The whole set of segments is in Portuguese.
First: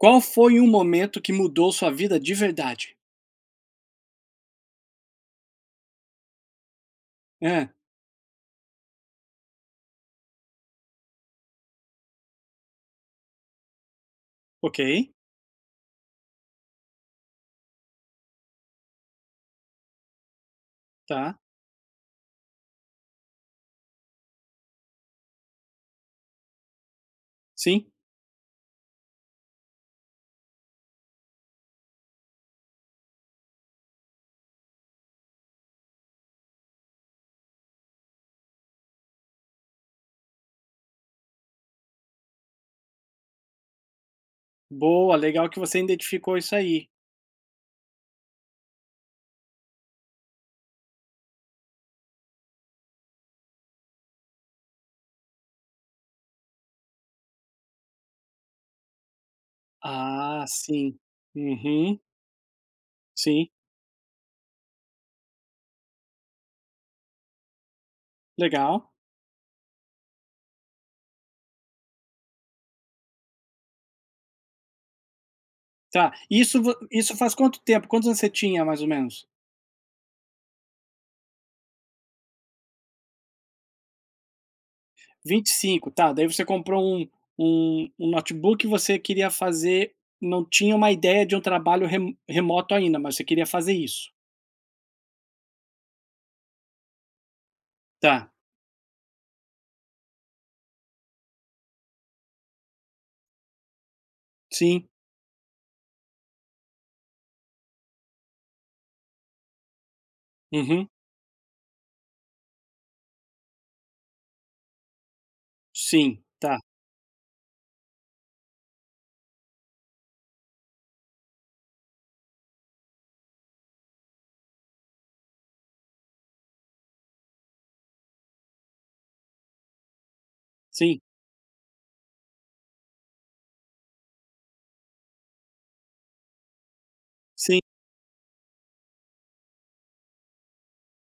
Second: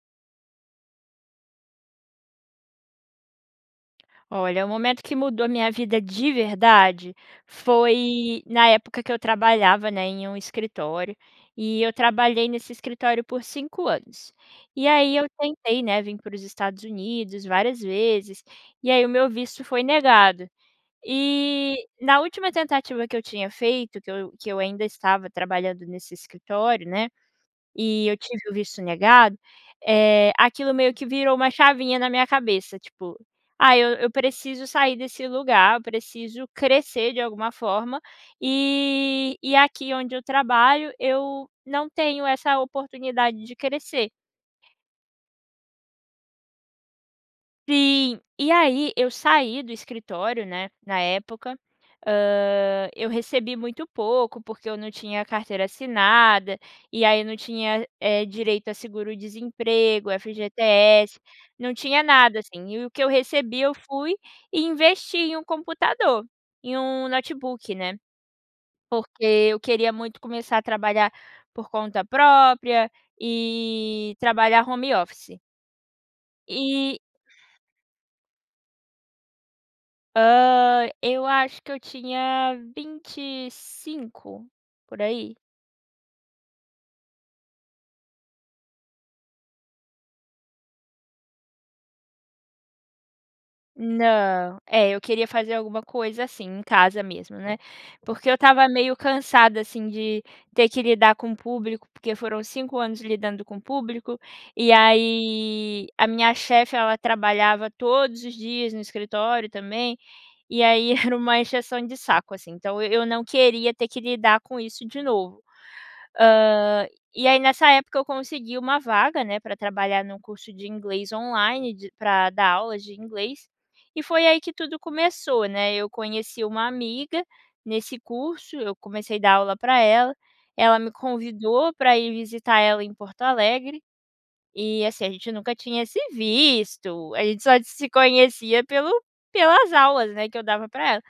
Qual foi o momento que mudou sua vida de verdade? Olha, o momento que mudou a minha vida de verdade, Hã. foi na época que eu trabalhava, né, em um escritório. E eu trabalhei nesse escritório por 5 anos. E Ok. aí eu tentei, né, vim pros Estados Unidos várias vezes e aí o meu visto foi negado. Tá. E, na última tentativa que eu tinha feito, que eu que eu ainda estava trabalhando nesse escritório, né, Sim. e eu tive o visto negado. Eh, aquilo meio que virou uma chavinha na minha cabeça, tipo, ah, eu eu preciso sair desse lugar, eu preciso crescer de alguma forma, e e aqui onde eu trabalho eu não tenho essa oportunidade de crescer. Boa, legal que você identificou isso aí. Sim, e aí, eu saí do escritório, né, na época, hã, eu recebi muito pouco porque eu num tinha carteira assinada, e aí eu num tinha, eh, direito a seguro desemprego, Ah sim, FGTS, não uhum. tinha nada assim. E o que eu Sim. recebi eu fui e investi em um computador, em um notebook, né, Legal. porque eu queria muito começar a trabalhar por conta própria e trabalhar home office. Tá isso vo E. isso faz quanto tempo? Quantos você tinha mais ou menos? Hã, eu acho que eu tinha 25, por aí. 25, tá, daí você comprou um um um notebook você queria fazer não tinha uma ideia de um trabalho re remoto ainda, mas você queria fazer isso. Não, é, eu queria fazer alguma coisa, assim, em casa mesmo, né? Tá. Porque eu estava meio cansada, assim, de ter que lidar com público, porque foram 5 anos lidando com público. E Sim. aí, a minha chefe ela trabalhava todos os dias no escritório também. E Uhum. aí era uma encheção de saco assim, então eu eu não queria ter que lidar com isso de novo. Hã. Sim, tá. E aí nessa época eu consegui uma vaga, né, pra trabalhar num curso de inglês online, de pra dar aulas de inglês. E foi aí que tudo começou, né. Eu conheci uma amiga nesse curso, eu comecei dar aula pra ela, ela me Sim. convidou pra ir visitar ela em Porto Alegre. E assim, a gente nunca tinha se visto, a gente só Sim. se conhecia pelo pelas aulas, né, que eu dava pra ela.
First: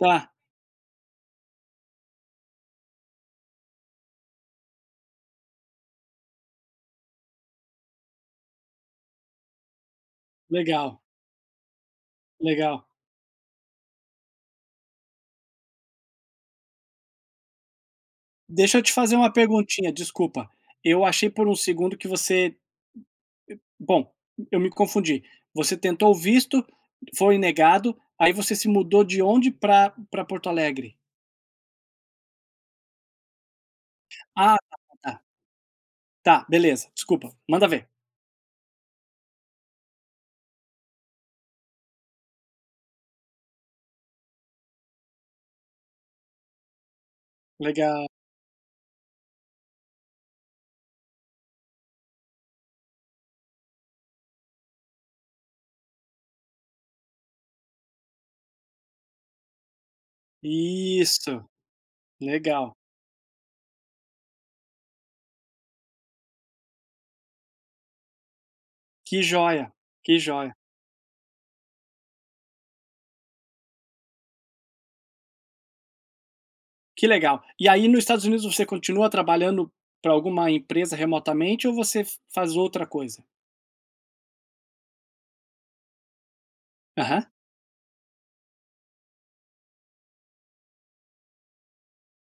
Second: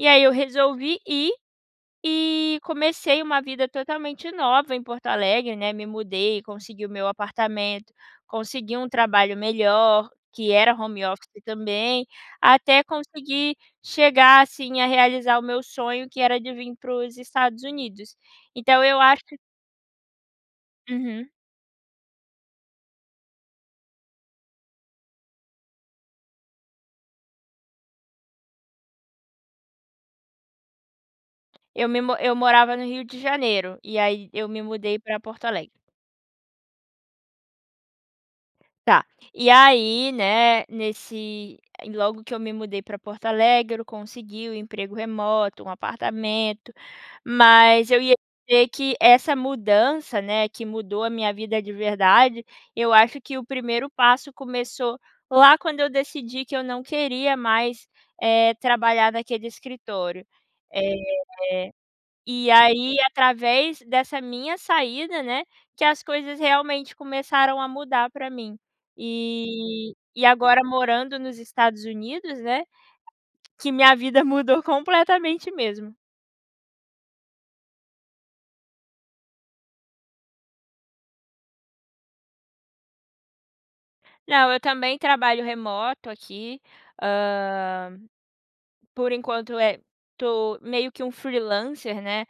E aí eu Tá. resolvi ir e comecei uma vida totalmente nova em Porto Alegre, né, me mudei e consegui o meu apartamento, consegui um trabalho melhor que era Legal. home office também. Legal. Até consegui chegar, assim, a realizar o meu sonho, que era de vim para os Estados Unidos. Deixa eu Então te eu fazer acho uma perguntinha, desculpa. Eu Uhum. achei por um segundo que você e bom, eu me confundi, você tentou o visto, foi negado, aí você se mudou de onde pra pra Porto Alegre? Eu me mu eu morava no Rio de Janeiro, e aí eu Ah, me tá mudei pra tá. Porto Alegre. Tá, beleza, desculpa, manda ver. Tá, e aí né, nesse ai logo que eu me mudei pra Porto Alegre eu consegui o emprego remoto, um apartamento, mas eu Legal. ia dizer que essa mudança, né, que mudou a minha vida de verdade. Eu acho que o primeiro passo, começou lá quando eu decidi que eu não queria mais, eh, trabalhar naquele escritório, eh Isso, E legal. aí através dessa minha saída, né, que as coisas realmente começaram a mudar pra mim, Que jóia, e que e jóia. agora morando nos Estados Unidos, né, que minha vida mudou completamente mesmo. Que legal, e aí no Estados Unidos você continua trabalhando pra alguma empresa remotamente ou você fa faz outra coisa? Não, eu também trabalho remoto aqui, Uhum. hã, por enquanto é tô meio que um freelancer, né,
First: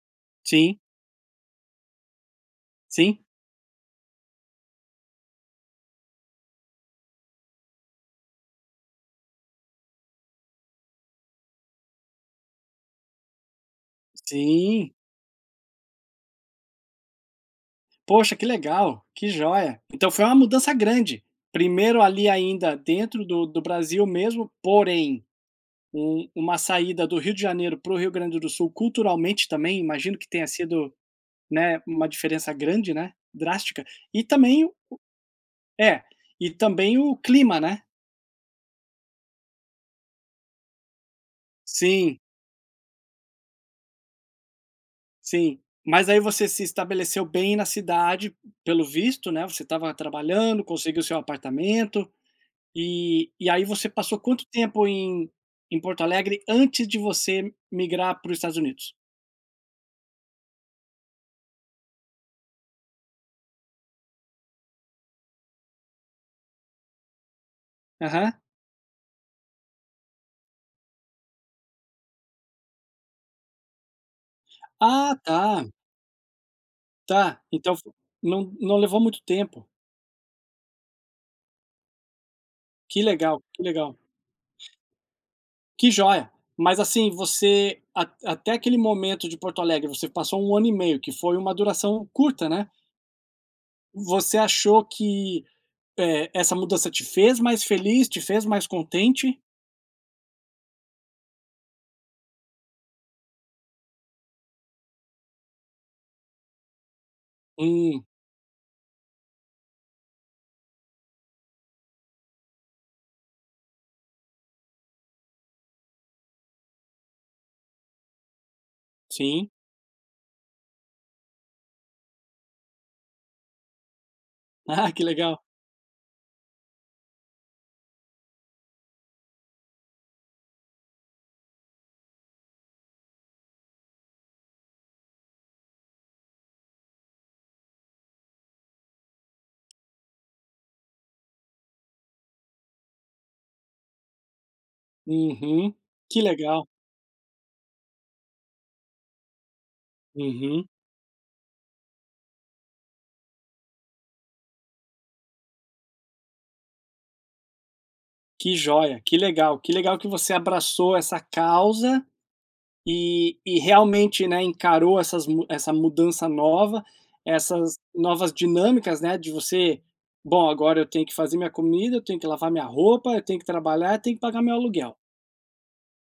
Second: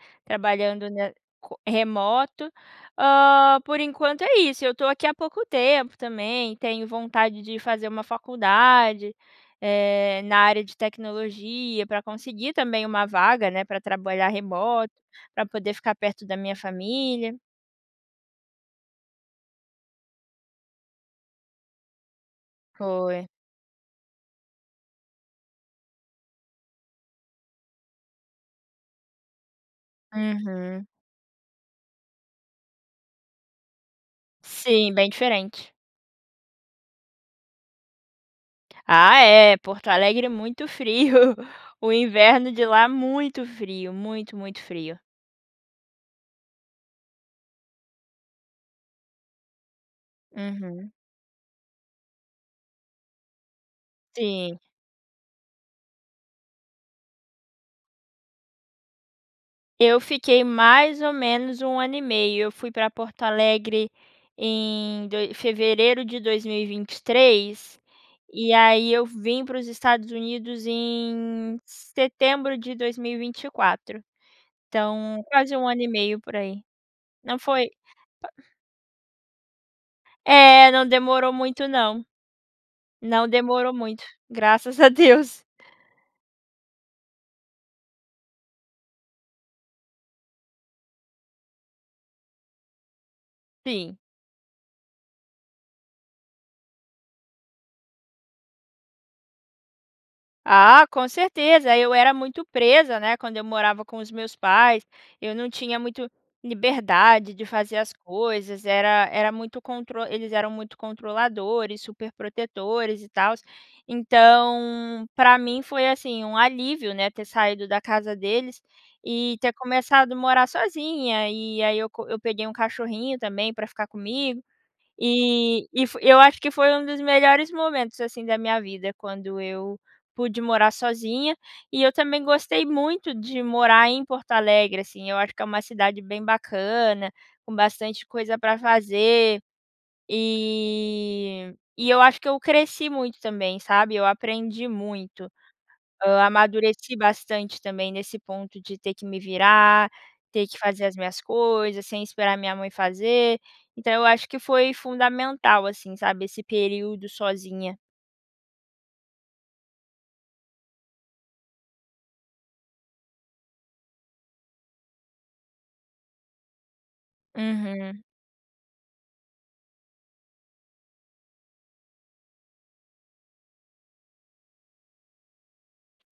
Sim. trabalhando, né, co remoto, Sim. hã, por enquanto é isso. Eu estou aqui há pouco tempo também, tenho vontade de fazer uma faculdade, eh, na área de tecnologia pra conseguir também uma vaga, né, pra trabalhar remoto, Sim. pra poder ficar perto da minha família. Poxa, que legal, que jóia. Então foi uma mudança grande, primeiro ali ainda dentro Foi. do do Brasil mesmo, porém um uma saída do Rio de Janeiro para o Rio Grande do Sul, culturalmente também imagino que tenha Uhum. sido, né, uma diferença grande né, drástica e também o Sim, bem diferente. É, e também o clima, né. Ah é, Porto Alegre é muito frio, o Sim. inverno de lá é muito frio, muito muito frio. Sim, mas aí você se estabeleceu bem na cidade, pelo visto, né, você estava trabalhando, Uhum. conseguiu seu apartamento. E e aí você passou quanto Sim. tempo em em Porto Alegre, antes de você migrar para o Estados Unidos? Eu fiquei, mais ou menos, 1 ano e meio. Eu fui para Porto Alegre em doi fevereiro de 2023, Aham. e aí eu vim para os Estados Unidos em setembro de 2024. Ah, Então quase 1 tá. ano e meio, por aí. Não Tá, foi então fo [unintelligible] não não levou muito tempo. É, não demorou muito não. Que Não legal, que demorou legal. muito, graças a Deus. Que joia. Mas assim, você at até aquele momento de Porto Alegre, você passou um ano e meio, que foi uma duração curta, né? Sim. Você achou que, eh, essa mudança te fez mais feliz? Te fez mais contente? Ah, com certeza. Eu era muito presa, né, quando eu morava com os meus pais. Eu não tinha muito liberdade de fazer as Hum. coisas, era era muito contro eles eram muito controladores, superprotetores e tals. Então, pra mim foi assim um alívio, né, ter saído da casa deles, e Sim. ter começado morar sozinha. E aí eu co eu peguei um cachorrinho também pra ficar comigo. Que legal. E e fo eu acho que foi dos melhores momentos, assim, da minha vida, quando eu pude morar sozinha. E eu também gostei muito de morar em Porto Alegre, assim, eu acho que é uma cidade bem bacana, com bastante coisa pra fazer. E e eu acho que eu cresci muito também, sabe, eu aprendi muito. Uhum. Que Hã, legal. amadureci bastante também nesse ponto, de ter que me virar, ter que Uhum. fazer as minhas coisas, sem esperar minha mãe fazer. Então eu acho que foi fundamental, assim, sabe, esse período sozinha. Que joia, que legal. Que legal que você abraçou essa causa e e realmente, né, encarou essas mu essa mudança nova. Essas Uhum. novas dinâmicas, né, de você, bom, agora eu tenho que fazer minha comida, eu tenho que lavar a minha roupa, eu tenho que trabalhar, eu tenho que pagar o meu aluguel.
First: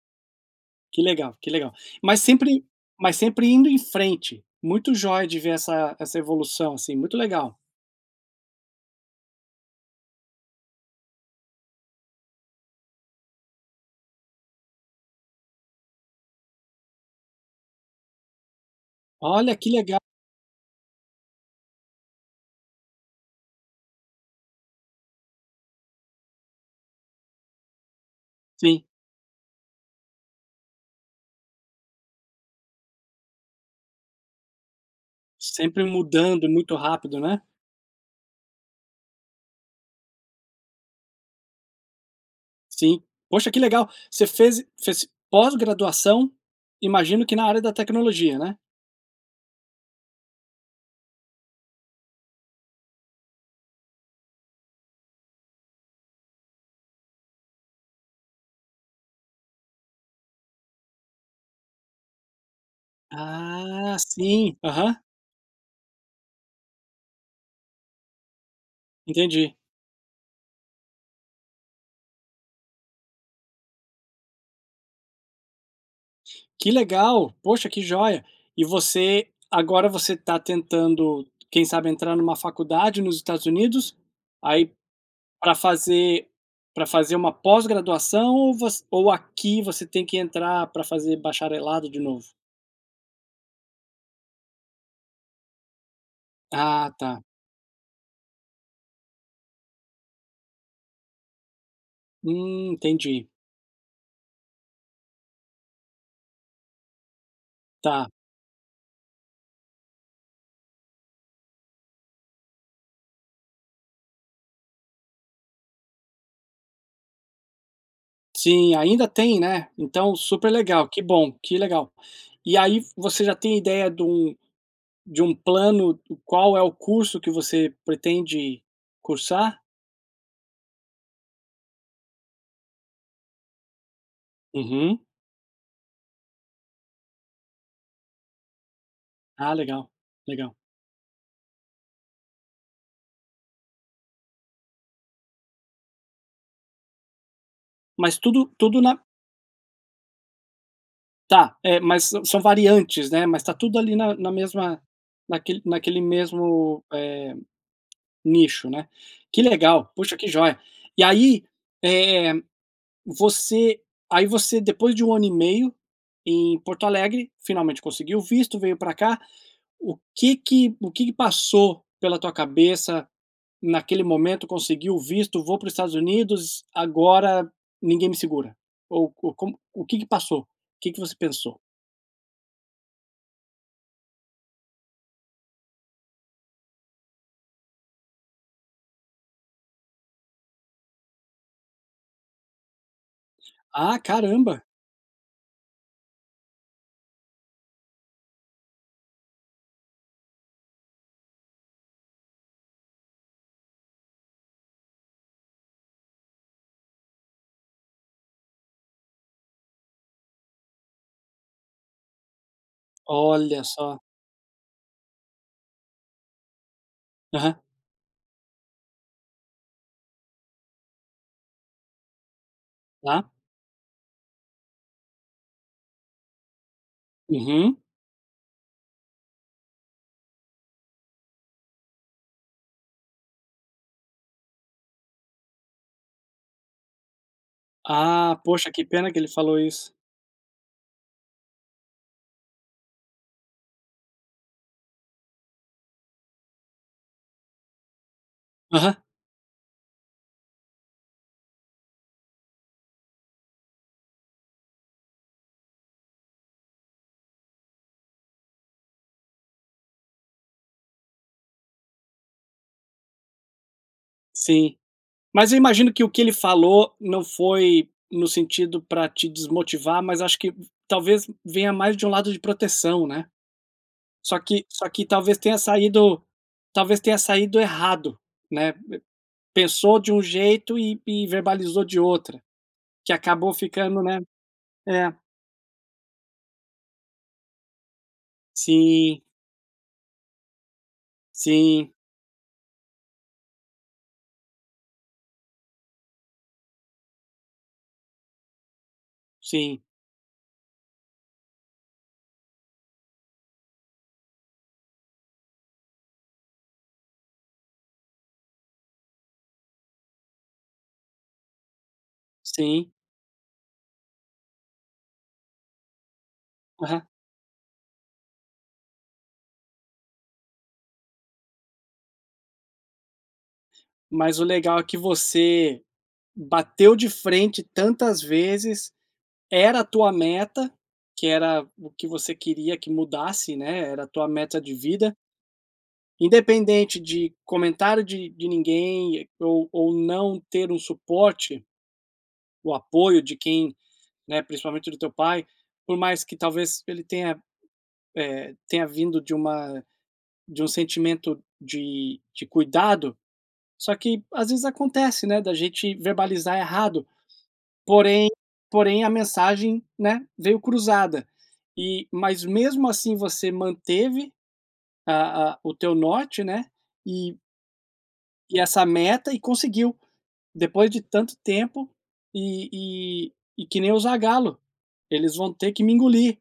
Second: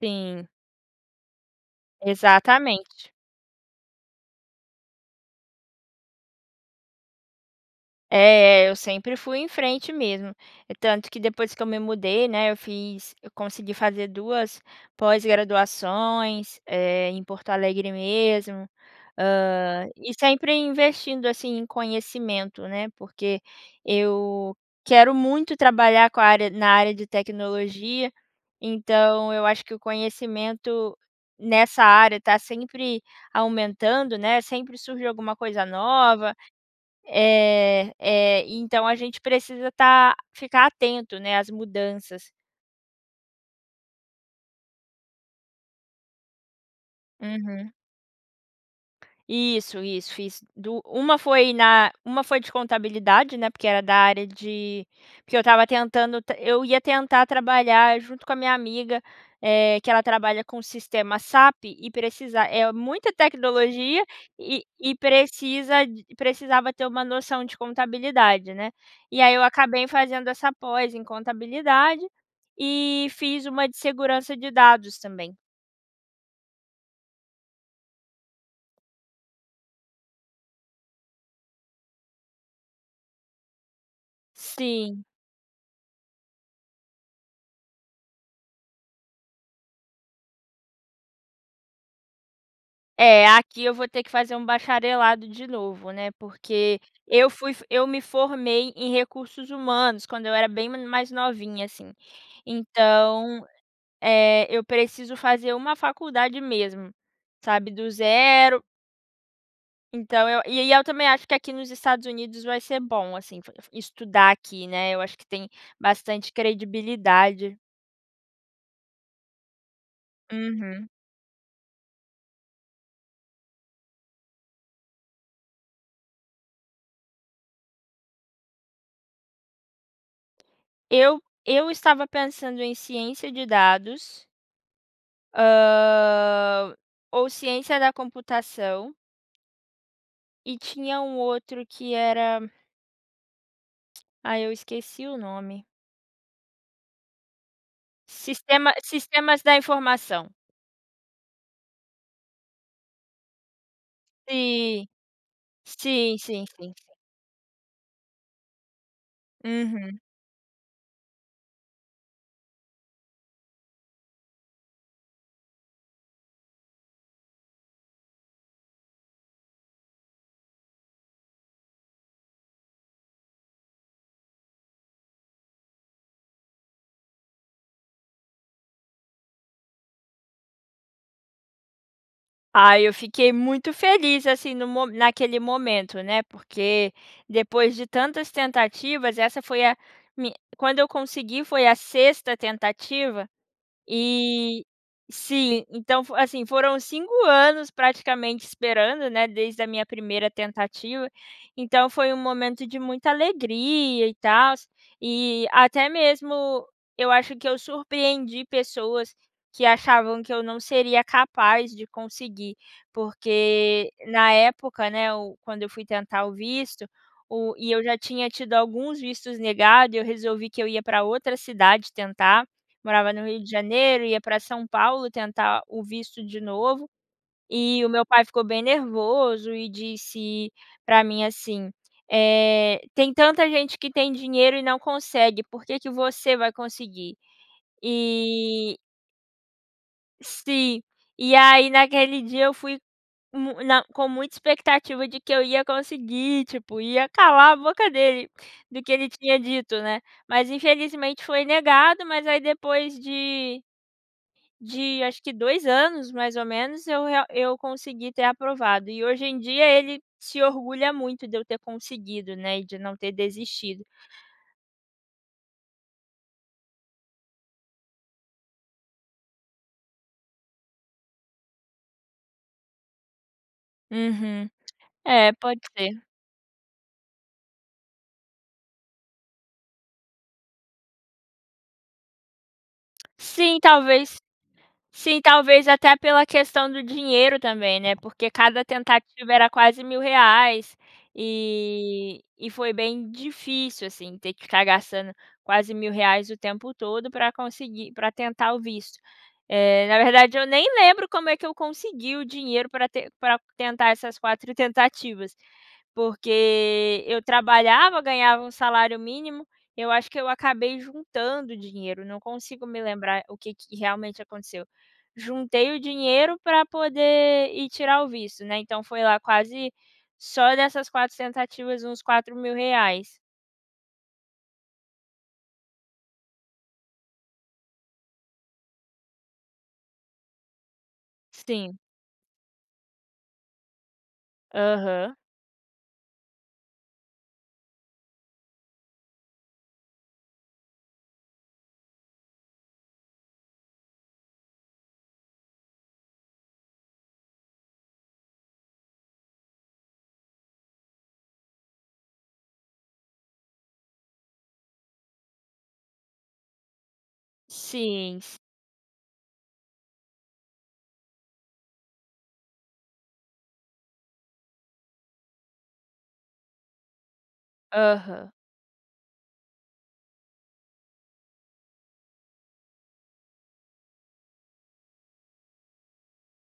Sim. Que legal, que legal. Mas sempre Exatamente. mas sempre indo em frente. Muito joia de ver essa essa evolução assim, muito legal. É, é, eu sempre fui em frente mesmo. Tanto que depois que eu me mudei, né, eu fiz eu consegui fazer duas pós-graduações, eh, em Porto Alegre mesmo. Olha, que Hã, legal. e sempre investindo, assim, em conhecimento, né, porque eu quero muito trabalhar com a área na área de tecnologia. Sim. Então eu acho que o conhecimento nessa área tá sempre aumentando, né, sempre surge alguma coisa Sempre nova. mudando muito rápido, né. É, é, então a gente precisa tá ficar atento, né, às mudanças. Sim, poxa que legal, você fez fez pós graduação, imagino que na área Uhum. da tecnologia, né? Isso, isso, fiz dua uma foi na uma foi de contabilidade, né, porque era da área de porque eu estava tentando eu ia tentar trabalhar junto com a minha amiga, eh, que ela trabalha com sistema SAP e precisa é muita Ah tecnologia, sim. e e Aham. precisa, d precisava ter uma noção de contabilidade, né. E aí eu Entendi. acabei fazendo essa pós em contabilidade e fiz uma de segurança de dados também. Que legal, poxa que jóia. E você agora você tá tentando quem sabe entrar numa faculdade nos Estados Unidos, aí Sim. pra fazer pra fazer uma pós-graduação? Ou vo ou aqui você tem que entrar pra fazer bacharelado de novo? É, aqui eu vou ter que fazer um bacharelado de novo, né, porque Ah tá. eu fui eu me formei em recursos humanos, quando eu era bem mai mais novinha assim, Hum. Entendi. então, eh, eu preciso fazer uma faculdade mesmo, sabe, do Tá. 0 então eu e aí eu também acho que aqui nos Estados Unidos vai ser bom assim, fo f estudar aqui, né. Eu acho que tem bastante credibilidade. Sim, ainda tem, né? Então super Uhum. legal, que bom, que legal. E aí você já tem a ideia de um de um plano, qual é o curso que você pretende cursar? Eu eu estava pensando em ciência de dados. Uhum. Hã, ou ciência da computação. Ah legal, legal. E tinha um outro que era ai, eu esqueci o nome. Mas tudo Sistema tudo na sistemas da informação. Tá, eh, mas sã são variantes, né? Mas está tudo ali na na mesma, Sim. naquele naquele Sim, sim, sim, mesmo, sim. eh, nicho, né. Que legal, Uhum. puxa que joia. E aí, eh, você aí você depois de 1 ano e meio em Porto Alegre, finalmente conseguiu o visto, veio pra cá, o que que o que que passou pela tua cabeça naquele momento, conseguiu o visto vou para o Estados Unidos, agora ninguém me segura? Ou co como o que que passou? O que que você pensou? Ai eu fiquei muito feliz, assim, no mo naquele momento, né, porque depois de tantas tentativas essa foi a me quando eu consegui foi a sexta tentativa Ah caramba. e, sim, então, assim, foram 5 anos praticamente esperando, né, desde a minha primeira tentativa. Então foi um momento de muita alegria, e tals, e até mesmo eu acho que eu surpreendi pessoas que achavam que eu não seria capaz de conseguir, Olha porque só. na época, né, hum, quando eu fui tentar o visto, o Aham. e eu já tinha tido alguns vistos negado, e eu resolvi que eu ia pra outra cidade tentar, morava no Tá. Rio de Janeiro, ia pra São Paulo tentar o visto de novo, Uhum. e o meu pai ficou bem nervoso e disse pra mim assim, eh, "Tem tanta gente que tem dinheiro e não consegue, por que que você vai conseguir?" Ah, poxa E que pena que ele falou isso. sim, e aí naquele dia eu fui mu na com muita expectativa de que eu ia conseguir, tipo, ia calar a boca dele, do que Aham. ele tinha dito, né, mas infelizmente foi negado, mas aí depois de de acho que 2 anos, mais ou menos, eu real eu consegui ter aprovado e hoje em dia ele se orgulha muito de eu ter conseguido, né, e de não ter desistido. Sim, mas eu imagino que o que ele falou, não foi no sentido para te desmotivar mas acho que talvez venha mais de um lado de proteção, né? Só Uhum. que só que É, talvez tenha pode ser. saído talvez tenha saído errado, né. Pensou de um jeito e e verbalizou de outro, que acabou Sim, ficando, talvez né, é. sim, talvez até pela questão do dinheiro também, né, porque cada Sim. tentativa era quase R$ 1.000,00, Sim. e e foi bem difícil, assim, ter que ficar gastando quase R$ 1.000,00 o tempo todo para conseguir para tentar o visto, Sim. eh, na verdade eu nem lembro como é que eu consegui o dinheiro pra ten pra tentar essas 4 tentativas. Porque eu trabalhava, ganhava 1 salário mínimo, eu acho que eu acabei juntando dinheiro, não consigo me Sim. lembrar o que que realmente aconteceu. Juntei o dinheiro para Aham. poder ir tirar o visto, né, então foi lá quase só dessas 4 tentativas uns R$ 4.000,00 Mas o legal é que você bateu de frente tantas vezes, era a tua meta, que era Sim. o que você queria que mudasse, né, era a tua meta de Aham. vida independente de comentário de de ninguém, ou ou não ter um suporte o apoio de quem, né, principalmente do teu pai, por mais que talvez ele tenha, eh, tenha vindo de uma de um sentimento de de cuidado, só que às vezes acontece, né, da gente verbalizar errado. Sim, Porém si porém a mensagem, né, veio cruzada e mas mesmo assim você manteve, a a o teu norte, né, e Aham. e essa meta e conseguiu. Depois de tanto tempo, e e e que nem o Zagallo: "eles vão ter que me engolir!".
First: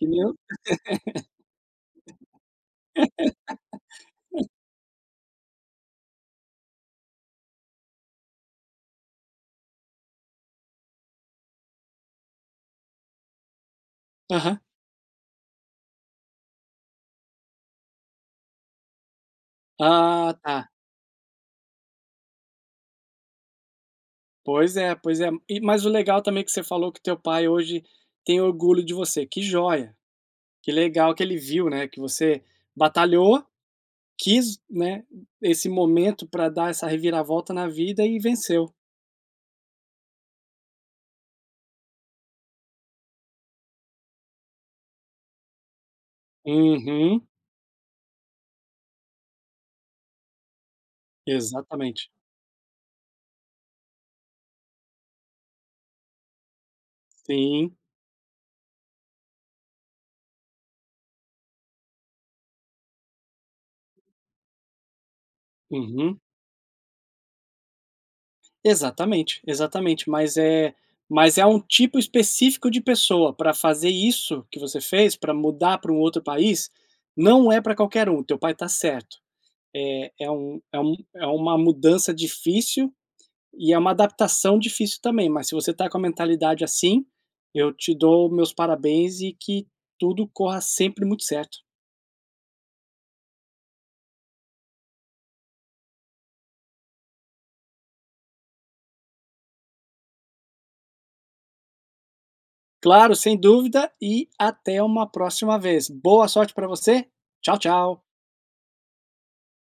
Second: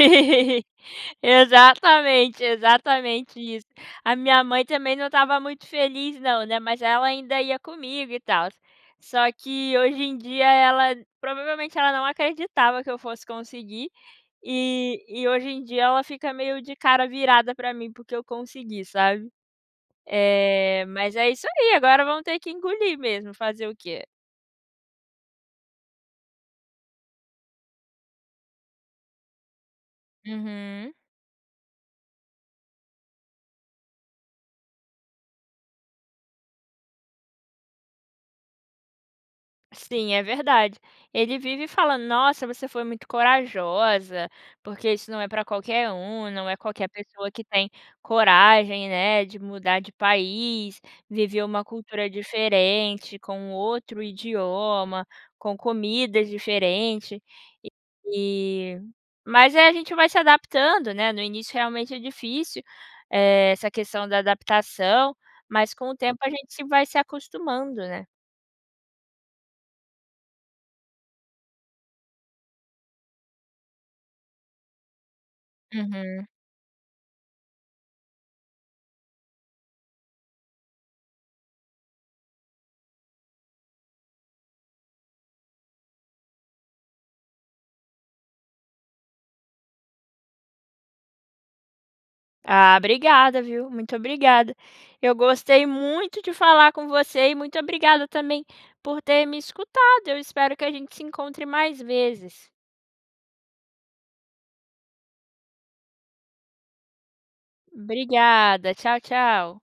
Entendeu? Exatamente, exatamente isso. A minha mãe também não estava muito feliz não né, mas ela ainda ia comigo e tals. Só que hoje em dia ela, provavelmente ela não acreditava que eu fosse conseguir, Aham. e e hoje em dia ela fica meio de cara virada pra mim porque eu consegui, sabe? Ah, tá. Eh, mas é isso aí, agora vão ter que engolir mesmo, fazer o quê? Pois é, pois é. E, mas o legal também que você falou que teu pai hoje tem orgulho de você, que joia! Que Uhum. legal que ele viu, né, que você batalhou, quis, né, esse momento pra dar essa reviravolta na vida, e venceu. Sim, é verdade. Ele vive falando: "Nossa, você foi muito corajosa, porque isso não é pra qualquer um, não é qualquer Uhum. pessoa que tem coragem, né, de mudar de país, viver uma Exatamente. cultura diferente, com outro idioma, com comidas diferente". Sim. E mas é, a gente vai se adaptando, né, no início realmente é difícil, eh, essa questão da adaptação, mas com o tempo Uhum. a gente se vai se acostumando, né. Exatamente, exatamente. Mas é mas é um tipo específico de pessoa pra fazer isso que você fez, pra mudar pra um outro Uhum. país, não é pra qualquer um, teu pai está certo. É é um é um é uma mudança difícil e é uma adaptação difícil também, mas se você está com a mentalidade assim, eu te dou os meus parabéns e que tudo corra sempre muito certo. Ah, obrigada viu, muito obrigada. Eu gostei muito de falar com você e muito obrigada também por ter me escutado, eu espero que a gente se encontre mais vezes. Claro, sem dúvida e até uma próxima vez. Boa sorte pra você. Tchau, tchau. Obrigada. Tchau, tchau.